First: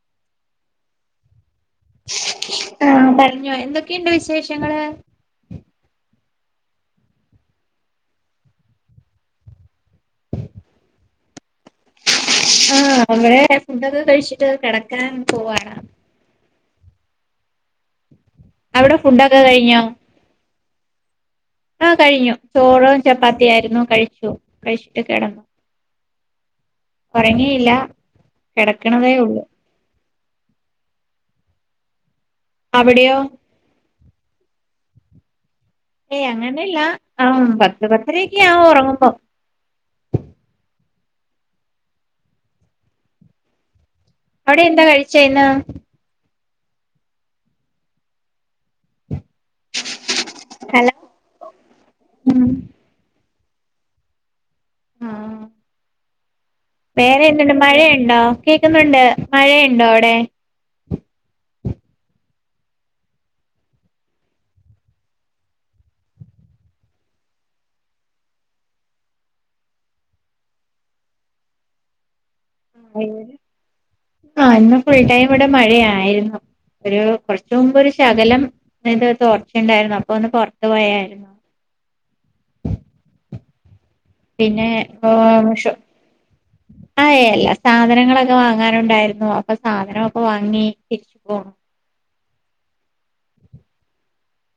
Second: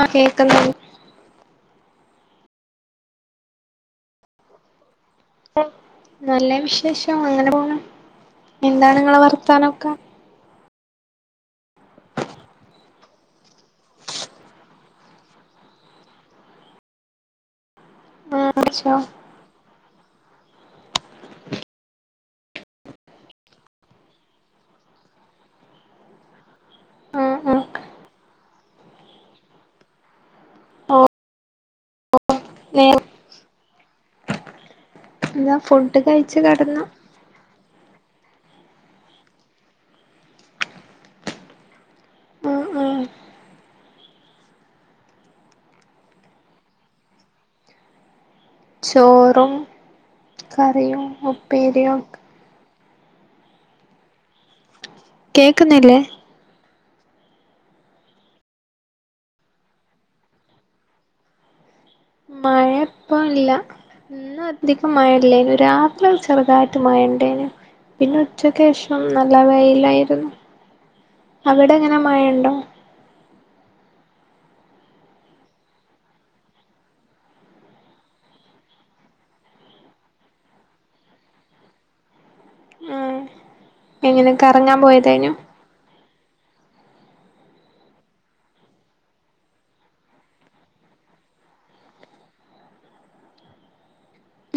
ആ കേൾക്കുന്നു ആഹ് പറഞ്ഞോ എന്തൊക്കെയുണ്ട് വിശേഷങ്ങള് നല്ല വിശേഷം അങ്ങനെ പോണ് എന്താണിങ്ങളെ വർത്താനൊക്കെ ആഹ് അവിടെ ഫുഡൊക്കെ കഴിച്ചിട്ട് കെടക്കാൻ പോവാണ് ആ ച്ചോ അവിടെ ഫുഡൊക്കെ കഴിഞ്ഞോ [inaudible] ആഹ് കഴിഞ്ഞു ചോളവും ചപ്പാത്തിയായിരുന്നു കഴിച്ചു കഴിച്ചിട്ട് കെടന്നു [inaudible] ആ ആ ഒറങ്ങിയില്ല കെടക്കണതേ ഒള്ളൂ ഓഹ് അവിടെയോ എന്ത ഏയ് അങ്ങനെയല്ല ആ പ- ആ പത്തര ഒക്കെ ആവും ഉറങ്ങുമ്പോ ആ ആ അവിടെ എന്താ കഴിച്ചേ ഇന്ന് ചോറും ഹലോ കറിയും ഉപ്പേരിയും ഉം ആഹ് കേക്കുന്നില്ലേ വേറെ എന്തുണ്ട് മഴയുണ്ടോ കേക്കുന്നുണ്ട് മഴയുണ്ടോ അവിടെ മഴ ഇപ്പം ഇല്ല ഇന്ന് അധികം മഴയില്ലേനു രാത്രി ചെറുതായിട്ട് മഴണ്ടേനു പിന്നെ ഉച്ചക്ക് ശേഷം നല്ല വെയിലായിരുന്നു അവിടെ എങ്ങനെ മഴ ഉണ്ടോ ആ ഇന്ന്ഫുൾ ടൈം ഇവിടെ മഴയായിരുന്നു ഒരു കുറച്ചു മുമ്പ് ഒരു ശകലം ഇത് തോർച്ചയുണ്ടായിരുന്നു അപ്പൊ ഒന്ന് പുറത്ത് പോയായിരുന്നു ആ എങ്ങനെ പിന്നെ കറങ്ങാൻ പോയതേനു ആ എല്ലാ സാധനങ്ങളൊക്കെ വാങ്ങാനുണ്ടായിരുന്നു അപ്പൊ സാധനമൊക്കെ വാങ്ങി തിരിച്ചു പോന്നു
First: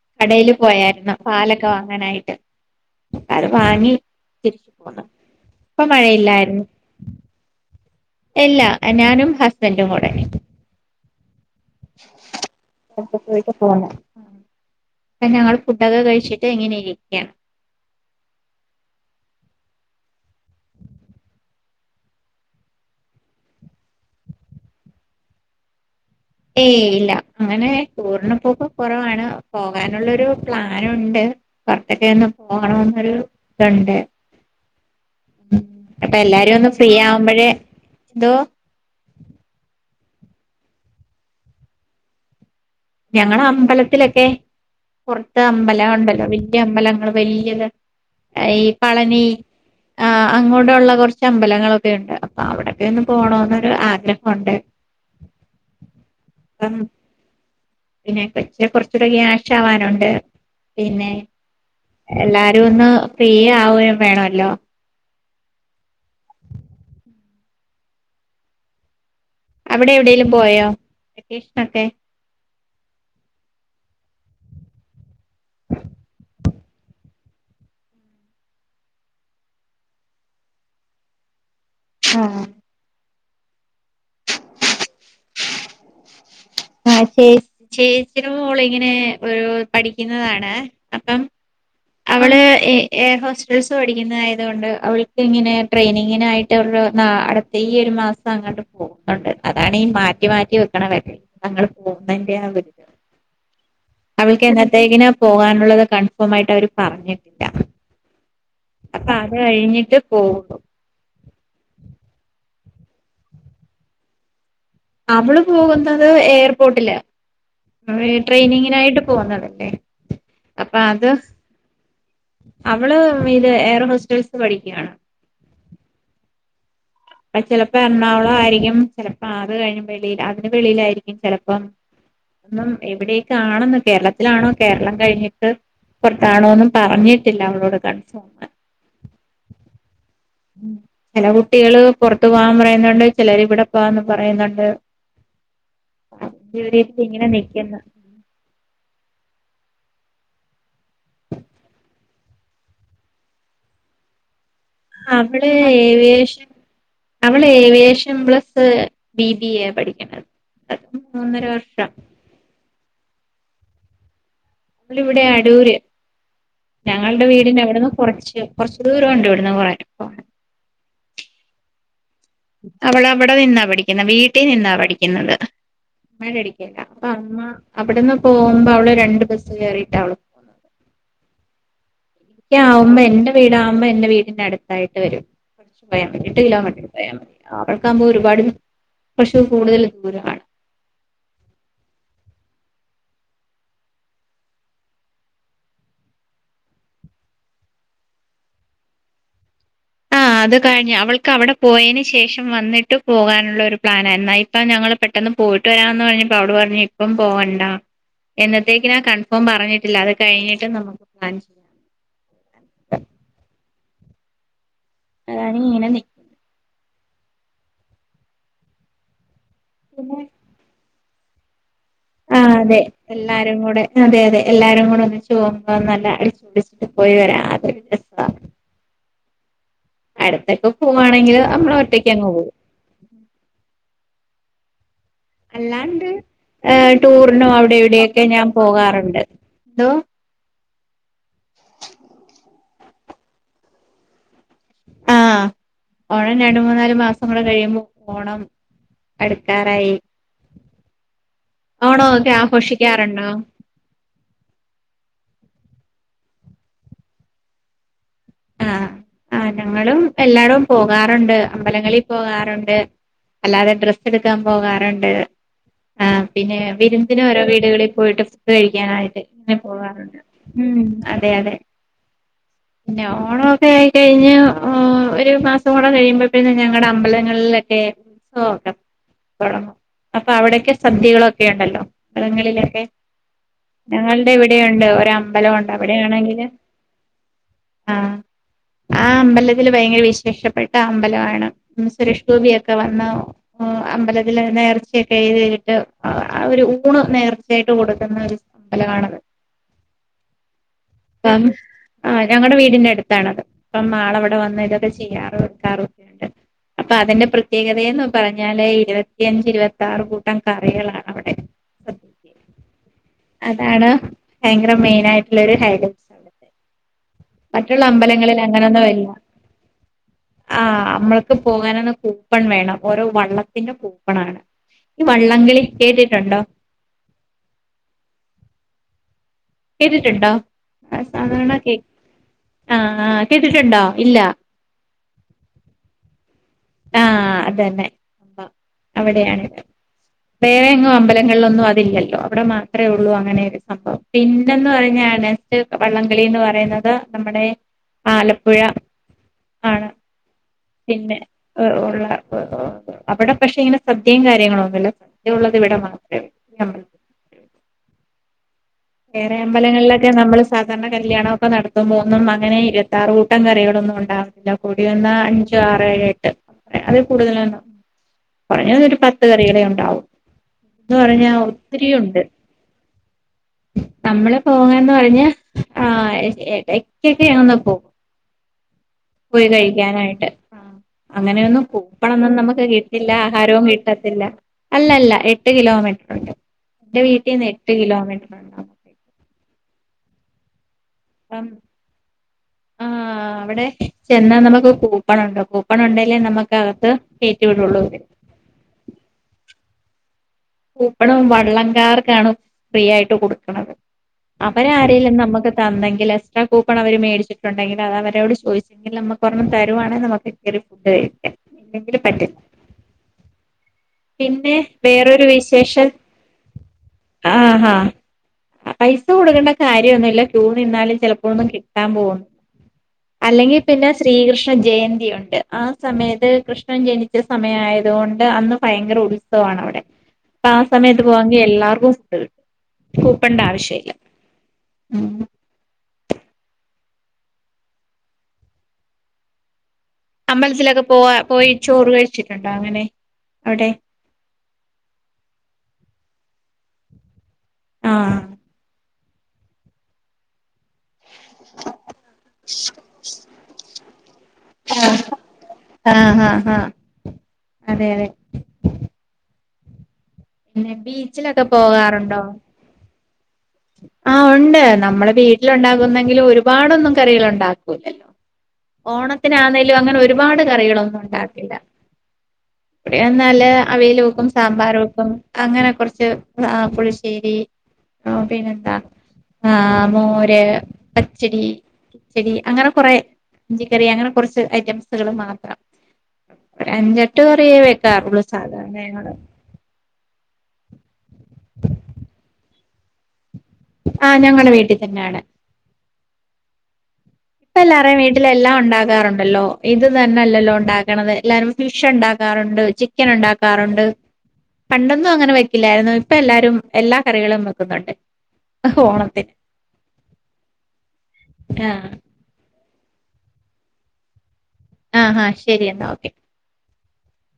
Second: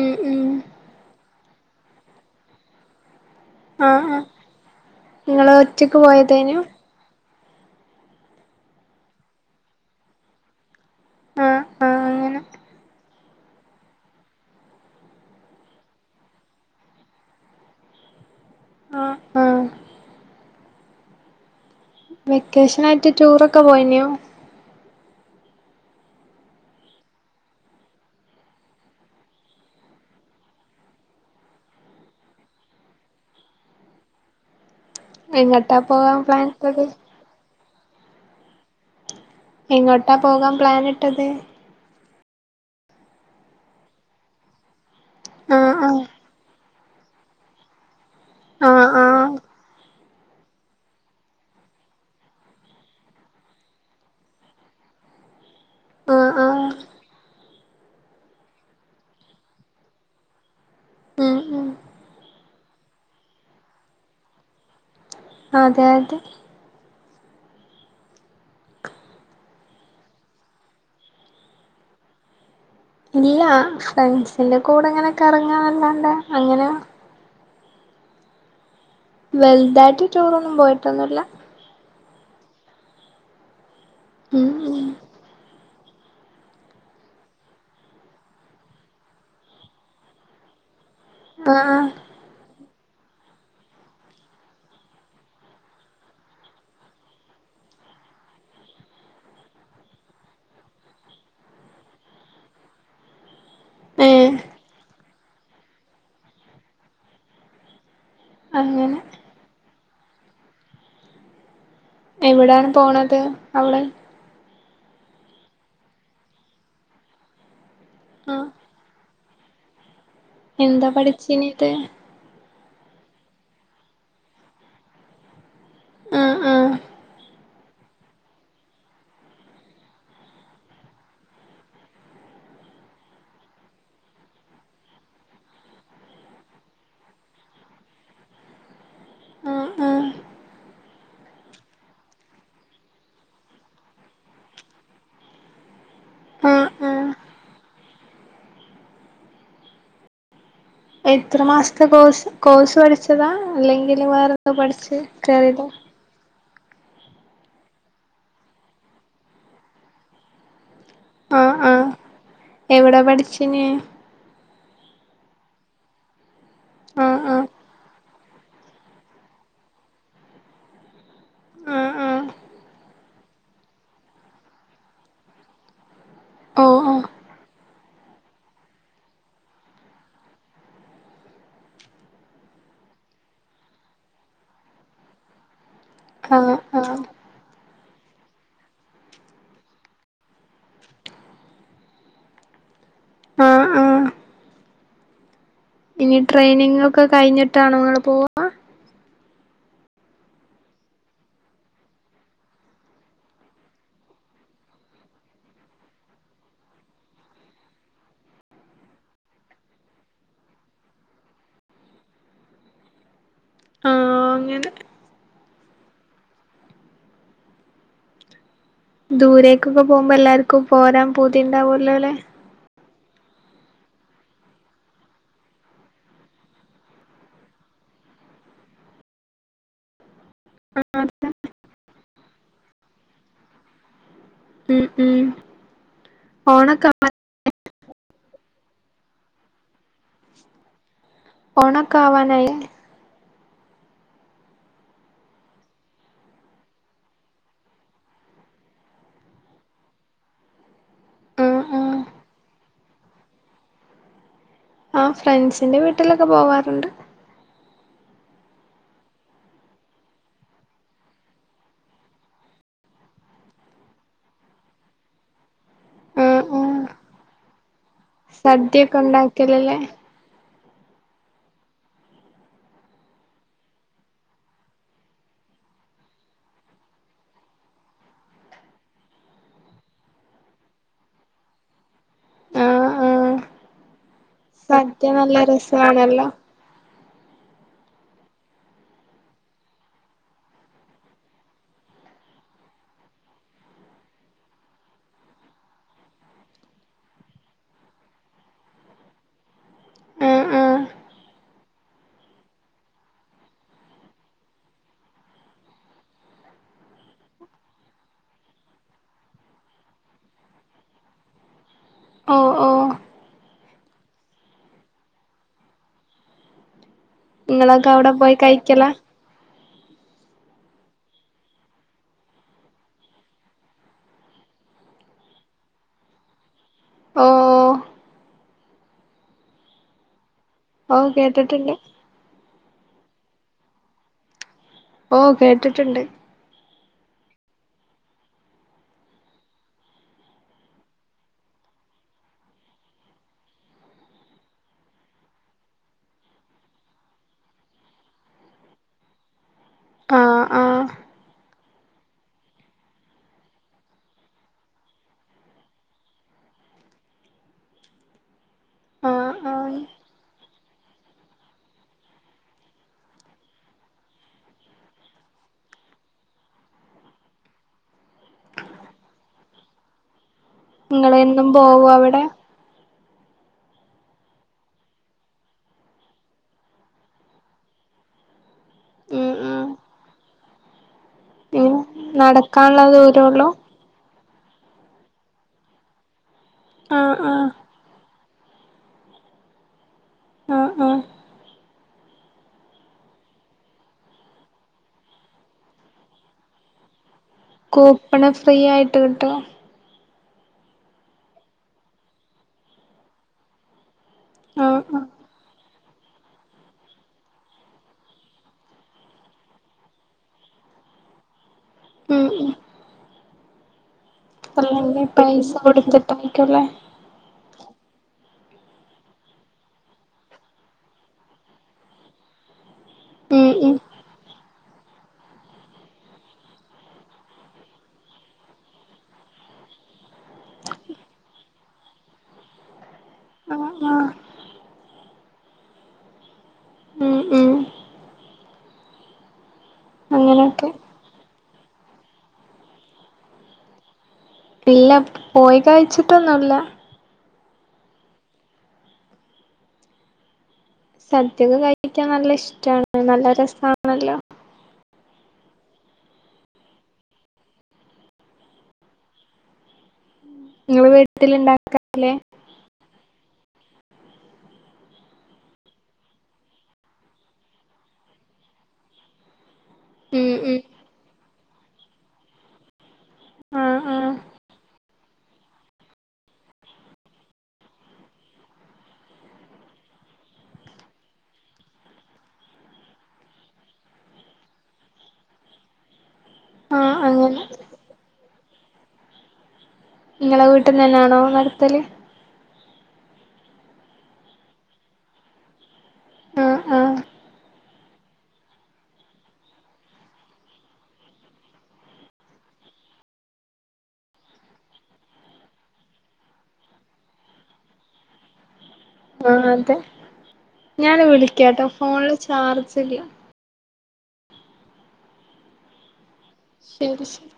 ഉം ഉം കടയില് പോയായിരുന്നു പാലൊക്കെ വാങ്ങാനായിട്ട് അത് ആ വാങ്ങി ആ തിരിച്ചു പോന്നു. നിങ്ങള് അപ്പൊ ഒറ്റക്ക് പോയതേനു മഴയില്ലായിരുന്നു അല്ലാ ഞാനും ഹസ്ബൻറും കൂടെന്നെ ആ ആ ഇക്ക ഇപ്പോ പോയിട്ട് പോണം ഇപ്പം ഞങ്ങൾ ഫുഡൊക്കെ കഴിച്ചിട്ട് ഇങ്ങനെ ഇരിക്കാണ് ആ ആ വെക്കേഷനായിട്ട് ടൂറൊക്കെ പോയിനോ ഏയ് ഇല്ല അങ്ങനെ ടൂറിന് പോക്കൊക്കെ കുറവാണ് പോകാനുള്ളൊരു പ്ലാനുണ്ട് പുറത്തൊക്കൊന്ന് പോകണന്നൊരു ഇതുണ്ട് എങ്ങട്ടാ അപ്പൊ പോകാൻ പ്ലാൻ എല്ലാരും ഒന്ന് ഇട്ടത് ഫ്രീ ആവുമ്പോഴേ എന്തോ എങ്ങോട്ടാ പോകാൻ പ്ലൻിട്ടത് ഞങ്ങള് അമ്പലത്തിലൊക്കെ പുറത്ത് ആഹ് അമ്പലം ആഹ് ഉണ്ടല്ലോ വ അമ്പലങ്ങള് വല്യത് എർ ഈ ആഹ് പളനി ആഹ് ആ അങ്ങോട്ടുള്ള കുറച്ച് അമ്പലങ്ങളൊക്കെ ഉണ്ട് അപ്പൊ അവിടൊക്കെ ഒന്ന് പോണോന്നോരു ആഗ്രഹമുണ്ട് ആഹ് ആ ആഹ് പിന്നെ കൊച്ച് കുറച്ചുകൂടെ ഒരു ആവാനുണ്ട് പിന്നെ ഉം ഉം എല്ലാരും ഒന്ന് ഫീ ആവുകയും വേണല്ലോ അതെ അതെ അവിടെ എവിടേലും പോയോ വെക്കേഷനൊക്കെ ഇല്ല ഫ്രണ്ട്സിന്റെ കൂടെ ഇങ്ങനെ കറങ്ങാന്നല്ലാണ്ടെ അങ്ങനെ വെൽതായിട്ട് ടൂറൊന്നും പോയിട്ടൊന്നുല്ല ആ ഉം ഉം ആ ചേ-ചേച്ചിടെ മോളിങ്ങനെ ഒരു പഠിക്കുന്നതാണ് അപ്പം ആ ആ അവള് ഏ എയർഹോസ്റ്റസ് പഠിക്കുന്നതായതുകൊണ്ട് അവൾക്ക് ഇങ്ങനെ ട്രെയിനിങ്ങിനായിട്ട് അവൾ [unintelligible] മാസം അങ്ങോട്ട് പോകുന്നുണ്ട് അതാണീ മാറ്റി മാറ്റി വെക്കണ വരെ ഞങ്ങൾ പോകുന്നതിന്റെ ആ ഒരു [inaudible] ഉ [unintelligible] അവൾക്ക് എന്നത്തേക്കിന പോകാനുള്ളത് കൺഫേം ആയിട്ട് അവര് പറഞ്ഞിട്ടില്ല അങ്ങനെ അപ്പൊ അത് കഴിഞ്ഞിട്ട് പോവും എവിടാണ് പോണത് അവിടെ നമ്മള് പോകുന്നത് എയർപോർട്ടില് ആഹ് ട്രെയിനിങ്ങിനായിട്ട് പോന്നതല്ലേ എന്താ പഠിച്ച ഇനത് അവള് ഇത് എയർ ഹോസ്റ്റൽസ് പഠിക്കയാണ് ആഹ് ആഹ് പ്പ ചിലപ്പോ എറണാകുളം ആയിരിക്കും ചിലപ്പോ അത് കഴിഞ്ഞ വെളി അതിന്റെ വെളിയിലായിരിക്കും ചെലപ്പം ഉം എവിടേക്കാണെന്ന് കേരളത്തിലാണോ കേരളം കഴിഞ്ഞിട്ട് പുറത്താണോ ഒന്നും പറഞ്ഞിട്ടില്ല അവളോട് കണ്ട് ആഹ് ആഹ് ചില കുട്ടികള് പുറത്തു പോവാൻ പറയുന്നുണ്ട് ചിലര് ഇവിടെ പോവാന്ന് പറയുന്നുണ്ട് ആഹ് [unintelligible] ആഹ് ഇങ്ങനെ നക്കന്ന് [inaudible] എത്ര മാസത്തെ കോഴ്സ് കോഴ്സ് പഠിച്ചതാ അല്ലെങ്കിൽ വേറെ അവിടെ ഏവിയേഷൻ അവള് aviation plus B B A പഠിക്കണ്ടത് മൂന്നര വർഷം എവിടെ പഠിച്ച്നീ നമ്മളിവിടെ അടൂര് ആഹ് ഞങ്ങളുടെ ആഹ് വീടിന്റെ അവിടന്ന് കുറച്ച് കൊറച്ച് ദൂരം ഉണ്ട് ഇവിടന്ന് കുറച്ച് പോ ആഹ് ആഹ് അവളവിടെ നിന്നാ പഠിക്കുന്ന വീട്ടിൽ നിന്നാ പഠിക്കുന്നത് അമ്മയുടെ അടിക്കല്ല ഓഹ് അപ്പ ഓഹ് അമ്മ അവിടെന്ന് പോകുമ്പോ അവള് രണ്ട് ബസ് കയറിട്ടാ അവള് പോന്നത് [inaudible] എനിക്ക് ആവുമ്പ എന്റെ വീട് ആവുമ്പ എന്റെ വീടിന്റെ അടുത്തായിട്ട് വരും യാ മതി എട്ട് ആഹ് കിലോമീറ്റർ ആഹ് പോയാൽ മതി അവർക്കാവുമോ ഒരുപാട് പക്ഷ കൂടുതൽ ദൂരമാണ് [inaudible] ആഹ് ആഹ് ഇനി ട്രെയിനിങ്ങ് ഒക്കെ കഴിഞ്ഞിട്ടാണോ അങ്ങ് പോവാ ആഹ് [inaudible] അത് കഴിഞ്ഞ് അവൾക്ക് അവിടെ പോയതിന് ശേഷം വന്നിട്ട് പോകാനുള്ളൊരു പ്ലാനായിരുന്നു ഇപ്പം ഞങ്ങൾ പെട്ടെന്ന് പോയിട്ട് വരാന്ന് പറഞ്ഞപ്പം അവള് പറഞ്ഞ് ഇപ്പം പോവണ്ട എന്നത്തേക്കിനാ കൺഫേം പറഞ്ഞിട്ടില്ല അത് കഴിഞ്ഞിട്ട് നമുക്ക് പ്ലാൻ ചെയ്യ [inaudible] അങ്ങനെ അതാണ് ഇങ്ങനെ നിക്ക് ദൂരേക്കൊക്കെ പോകുമ്പോ പിന്നെ എല്ലാർക്കും പോരാൻ പൂതി ഉണ്ടാവൂലോ അല്ലെ ആ അതെ എല്ലാരും കൂടെ അതെ അതെ എല്ലാരും കൂടെ ഒന്ന് ചുവന്നല്ല അടിച്ചുപടിച്ചിട്ട് പോയി വരാം അതെ [inaudible] അടുത്തൊക്കെ പോുവാണെങ്കില് നമ്മള ഒറ്റയ്ക്ക് അങ്ങ് പോകും ഉം ഉം അല്ലാണ്ട് ഓണൊക്കെ ടൂറിനും അവിടെ ഇവിടൊക്കെ ഞാൻ പോകാറുണ്ട് എന്തോ ഓണക്കെ ആവാനായി ആഹ് ഓണം രണ്ട് മൂന്നാല് മാസം കൂടെ കഴിയുമ്പോ ഓണം അടുക്കാറായി ആഹ് ആഹ് ഓണോ ഓക്കെ ആഘോഷിക്കാറുണ്ടോ ആഹ് ഫ്രണ്ട്സിന്റെ വീട്ടിലൊക്കെ പോവാറുണ്ട് ആഹ് [inaudible] ആഹ് ഞങ്ങളും എല്ലാടും പോകാറുണ്ട് അമ്പലങ്ങളിൽ പോകാറുണ്ട് അല്ലാതെ ഡ്രസ്സ് എടുക്കാൻ പോകാറുണ്ട് ആ ആഹ് പിന്നെ ആഹ് വിരുന്നിന് ഓരോ വീടുകളിൽ. പോയിട്ട് ഫുഡ് സദ്യയൊക്കെ കഴിക്കാനായിട്ട് ഇങ്ങനെ ഉണ്ടാക്കലല്ലേ പോകാറുണ്ട് ഉ അതെ അതെ. പിന്ന ഓണോക്കെ ആയി കഴിഞ്ഞ ഒരു മാസം ക്കൂടെ കഴിയുമ്പോ പിന്നെ ഞങ്ങളുടെ അമ്പലങ്ങളിലൊക്കെ. സൊക്കെ. തുടങ്ങും അപ്പൊ അവിടൊക്കെ സദ്യകളൊക്കെ ഉണ്ടല്ലോ അബലങ്ങളിലൊക്കെ. ആഹ് ആഹ് ഞങ്ങളുടെ ഇവിടെ ഉണ്ട് സദ്യ ഓരോ നല്ല അമ്പലൊണ്ട് രസാണല്ലോ അവിടെയാണെങ്കില്. ആ ആ. അമ്പലത്തിൽ ഭയങ്കര വിശേഷപ്പെട്ട അമ്പലമാണ് സുരേഷ് ഗോപിയൊക്കെ വന്ന അമ്പലത്തിൽ. നേർച്ചയൊക്കെ എഴതീട്ട് അവര് ഊണ് നേർച്ചയായിട്ട് കൊടുക്കുന്ന ഒരു അമ്പലമാണത്. ആഹ് ആഹ് ആ ഞങ്ങടെ വീടി. വീടിന്റെ അടുത്താണത് അപ്പാളവിടെ വന്ന് ഇതൊക്കെ ചെയ്യാറും എടുക്കാറൊക്കെണ്ട്. അപ്പൊ അതിന്റെ പ്രത്യേകതയന്ന് പറഞ്ഞാല് ഇരുപത്തിയഞ്ച് ഇരുപത്തി ആറ് കൂട്ടം കറികളാണ് അവിടെ. ഓ. അതാണ് ഭയങ്കര മെയിൻ ആയിട്ടുള്ള ഒരു ഹൈഡ. മറ്റുള്ള നിങ്ങളൊക്കെ അവിടെ പോയി അമ്പലങ്ങളിൽ കഴിക്കലാ അങ്ങനൊന്നുംല്ല. ആ് അമ്മൾക്ക് പോകാനന്ന് കൂപ്പൺ വേണം ഓരോ വള്ളത്തിന്റെ കൂപ്പൺണ്. ഈ വള്ളംകളി കേട്ടിട്ടുണ്ടോ. ഓ. കേട്ടിട്ടുണ്ടോ ഓഹ് സാധാരണ കേട്ടിട്ടുണ്ട് കേ ആഹ. ആഹ കേട്ടിട്ടുണ്ടോ ഇല്ല. ഓ കേട്ടിട്ടുണ്ട്. ആഹ അതന്നെ അവിടെയാണ്. വേറെ എങ്ങും അമ്പലങ്ങളിലൊന്നും അതില്ലല്ലോ അവിടെ മാത്രമേ ഉള്ളൂ അങ്ങനെ ഒരു സംഭവം പിന്നെന്ന് പറഞ്ഞാൽ. നെക്സ്റ്റ് വള്ളംകളിന്ന് പറയുന്നത് നമ്മുടെ ആലപ്പുഴ. ആണ് ആഹ് ആഹ് പിന്നെ ഉള്ള. അവിടെ പക്ഷെ ഇങ്ങനെ സദ്യയും കാര്യങ്ങളൊന്നുമല്ല സദ്യ ഉള്ളത് ഇവിടെ മാത്രേ ഈ അമ്പലത്ത്. ആഹ് വേറെ ആഹ് അമ്പലങ്ങളിലൊ. ക്കെ നമ്മൾ സാധാരണ കല്യാണം ഒക്കെ നടത്തുമ്പോ ഒന്നുംങ്ങനെ ഇരുത്താറൂട്ടം കറികളൊന്നും ഉണ്ടാവുന്നില്ല കൂടിവന്ന. അഞ്ചു ആറ് ഏഴ് എട്ട് അതിൽ കൂടുതലൊന്നും. കൊറഞ്ഞ ഒരു പത്ത് കറികളെ ഉണ്ടാവും എന്ന് പറഞ്ഞാ നിങ്ങളെന്നും പോവോ ഒത്തിരി ഉണ്ട്. അവിടെ അമ്മള് പോകാന്ന് പറഞ്ഞ ആ എടക്കൊക്കെ ങ്ങാനൊന്ന് പോകും. ഉം പോയി ഉം കഴിക്കാനായിട്ട് അങ്ങനെയൊന്നും. ഉം പൂപ്പണോന്നും നമുക്ക് നടക്കാനുള്ള കിട്ടില്ല ദൂരൊള്ളൂ ആഹാരവും കിട്ടത്തില്ല അല്ലല്ല എട്ട് കിലോമീറ്റർ ഉണ്ട്. എന്റെ ആഹ് വീട്ടിൽന്ന് ആഹ് എട്ട് കിലോമീറ്റർണ്ട. ആ ആ. പ്പം. ആഹ അവിടെ ചെന്നാ നമുക്ക് കൂപ്പണ ഉണ്ടോ കൂപ്പണ ഉണ്ടെലേ നമുക്ക് അകത്ത്. കയറ്റി വിടുള്ളൂ കൂപ്പണ ഫ്രീ ആയിട്ട് കിട്ടോ. പൂപ്പണം വള്ളംകാർക്കാണ് ഫ്രീ ആയിട്ട് കൊടുക്കണത്. അവര ആഹ് ആഹ് ആരെേലും നമുക്ക്. അന്തെങ്കിൽ എക്സ്ട്രാ കൂപ്പൺ അവർ മേടിച്ചിട്ടുണ്ടെങ്കിൽ അവരോട് ചോദിച്ചെങ്കിൽ നമുക്ക് ഒരണ്ണം തരുവാണങ്കിൽമുക്ക്. ഫു കഴിക്ക ഇല്ലെങ്കും ഉം പറ്റില്ല. പിന്നെ അല്ല വേറൊരു പൈസ കൊടുത്തിട്ടായിരിക്കല്ലേ. ആഹഹ. പൈസ കൊടുക്കേണ്ട കാര്യൊന്നുമല്ല ക്യൂ നിന്നാലും ചിലപ്പൊന്നും കിട്ടാൻ പോകുന്ന്. ഉം അല്ലെങ്കിൽ ഉം പിന്നെ ശ്രീകൃഷ് ണ ജയന്തിയുണ്ട് ആ സമയത്ത് കൃഷ്ണൻ ജനിച്ച സമയായതുകൊണ്ട് അന്ന് ഭയങ്കര ഉത്സവാ മാണവടെ. അപ്പ ആ സമയത്ത് പോവാങ്കി എല്ലാർക്കും ഫുഡ്‌ കിട്ടും. ആഹ് കൂപ്പണ്ണ്ടാവശില്ല്യ. ആഹ് ഉം മം മം അമ്പലത്തിലൊക്കെ പോവാ പോയി ചോറ് കഴിച്ചിട്ടുണ്ടോ അങ്ങനെ അവിടെ ഇല്ല പോയി കഴിച്ചിട്ടൊന്നുല്ല. ആഹ് സദ്യക്കെ കഴിക്കാൻ നല്ല ഇഷ്ടാണ്, നല്ല രസാണല്ലോ. ആഹ് ഹ-ഹ അതെയതെ. പിന്നെ നിങ്ങള് ബീച്ചിലൊക്കെ വീട്ടിലുണ്ടാക്കാറില്ലേ പോകാറുണ്ടോ. ആഹ് ഉണ്ട് നമ്മള് വീട്ടിലുണ്ടാകുന്നെങ്കിലും ഒരുപാടൊന്നും കറികളുണ്ടാക്കൂല. ഓണത്തിനാന്നേലും അങ്ങനെ ഉം ഒരുപാട് ഉം കറികളൊന്നുണ്ടാ [inaudible] എന്നാല് ആഹ് അവിയല് ആഹ് വെക്കും സാമ്പാറ് വെക്കും അങ്ങനെ കൊറച്ച് പുളിശ്ശേരി ആഹ് [inaudible] പിന്നെന്താ ആ മോര്, പച്ചടി കിച്ചെടി അങ്ങനെ കൊറെ ഇഞ്ചിക്കറി അങ്ങനെ കുറച്ച് ഐറ്റംസുകള് മാത്രം. ആഹ് ഒരഞ്ചെട്ട് അങ്ങനെ കറിയേ വെക്കാറുള്ളൂ സാധാരണ ഞങ്ങള് നിങ്ങള് വീട്ട്ന്നെന്നാണോ നടത്തല്. ആഹ് ഞങ്ങള് വീട്ടിത്തന്നാണ്. ആഹ് ആഹ് എല്ലാറേം വീട്ടിലെല്ലാം ഉണ്ടാക്കാറുണ്ടല്ലോ ഇത് തന്നല്ലല്ലോ ഉണ്ടാക്കണത് എല്ലാരും ഫിഷുണ്ടാക്കാറുണ്ട്. ചിക്കനുണ്ടാക്കാറുണ്ട്. പണ്ടൊന്നും അങ്ങനെ വെക്കില്ലായിരുന്നു. ഇപ്പെല്ലാരും എല്ലാ കറികളും വെക്കുന്നുണ്ട്. ഓണത്തിന് ആഹ് അതെ ഞാന് വിളിക്കാട്ടോ ആഹ് ഫോണില് ചാർജ്ജില്ല. ആഹാ ശെരിയന്നാ ഓക്കെ. ശെരി ശെരി.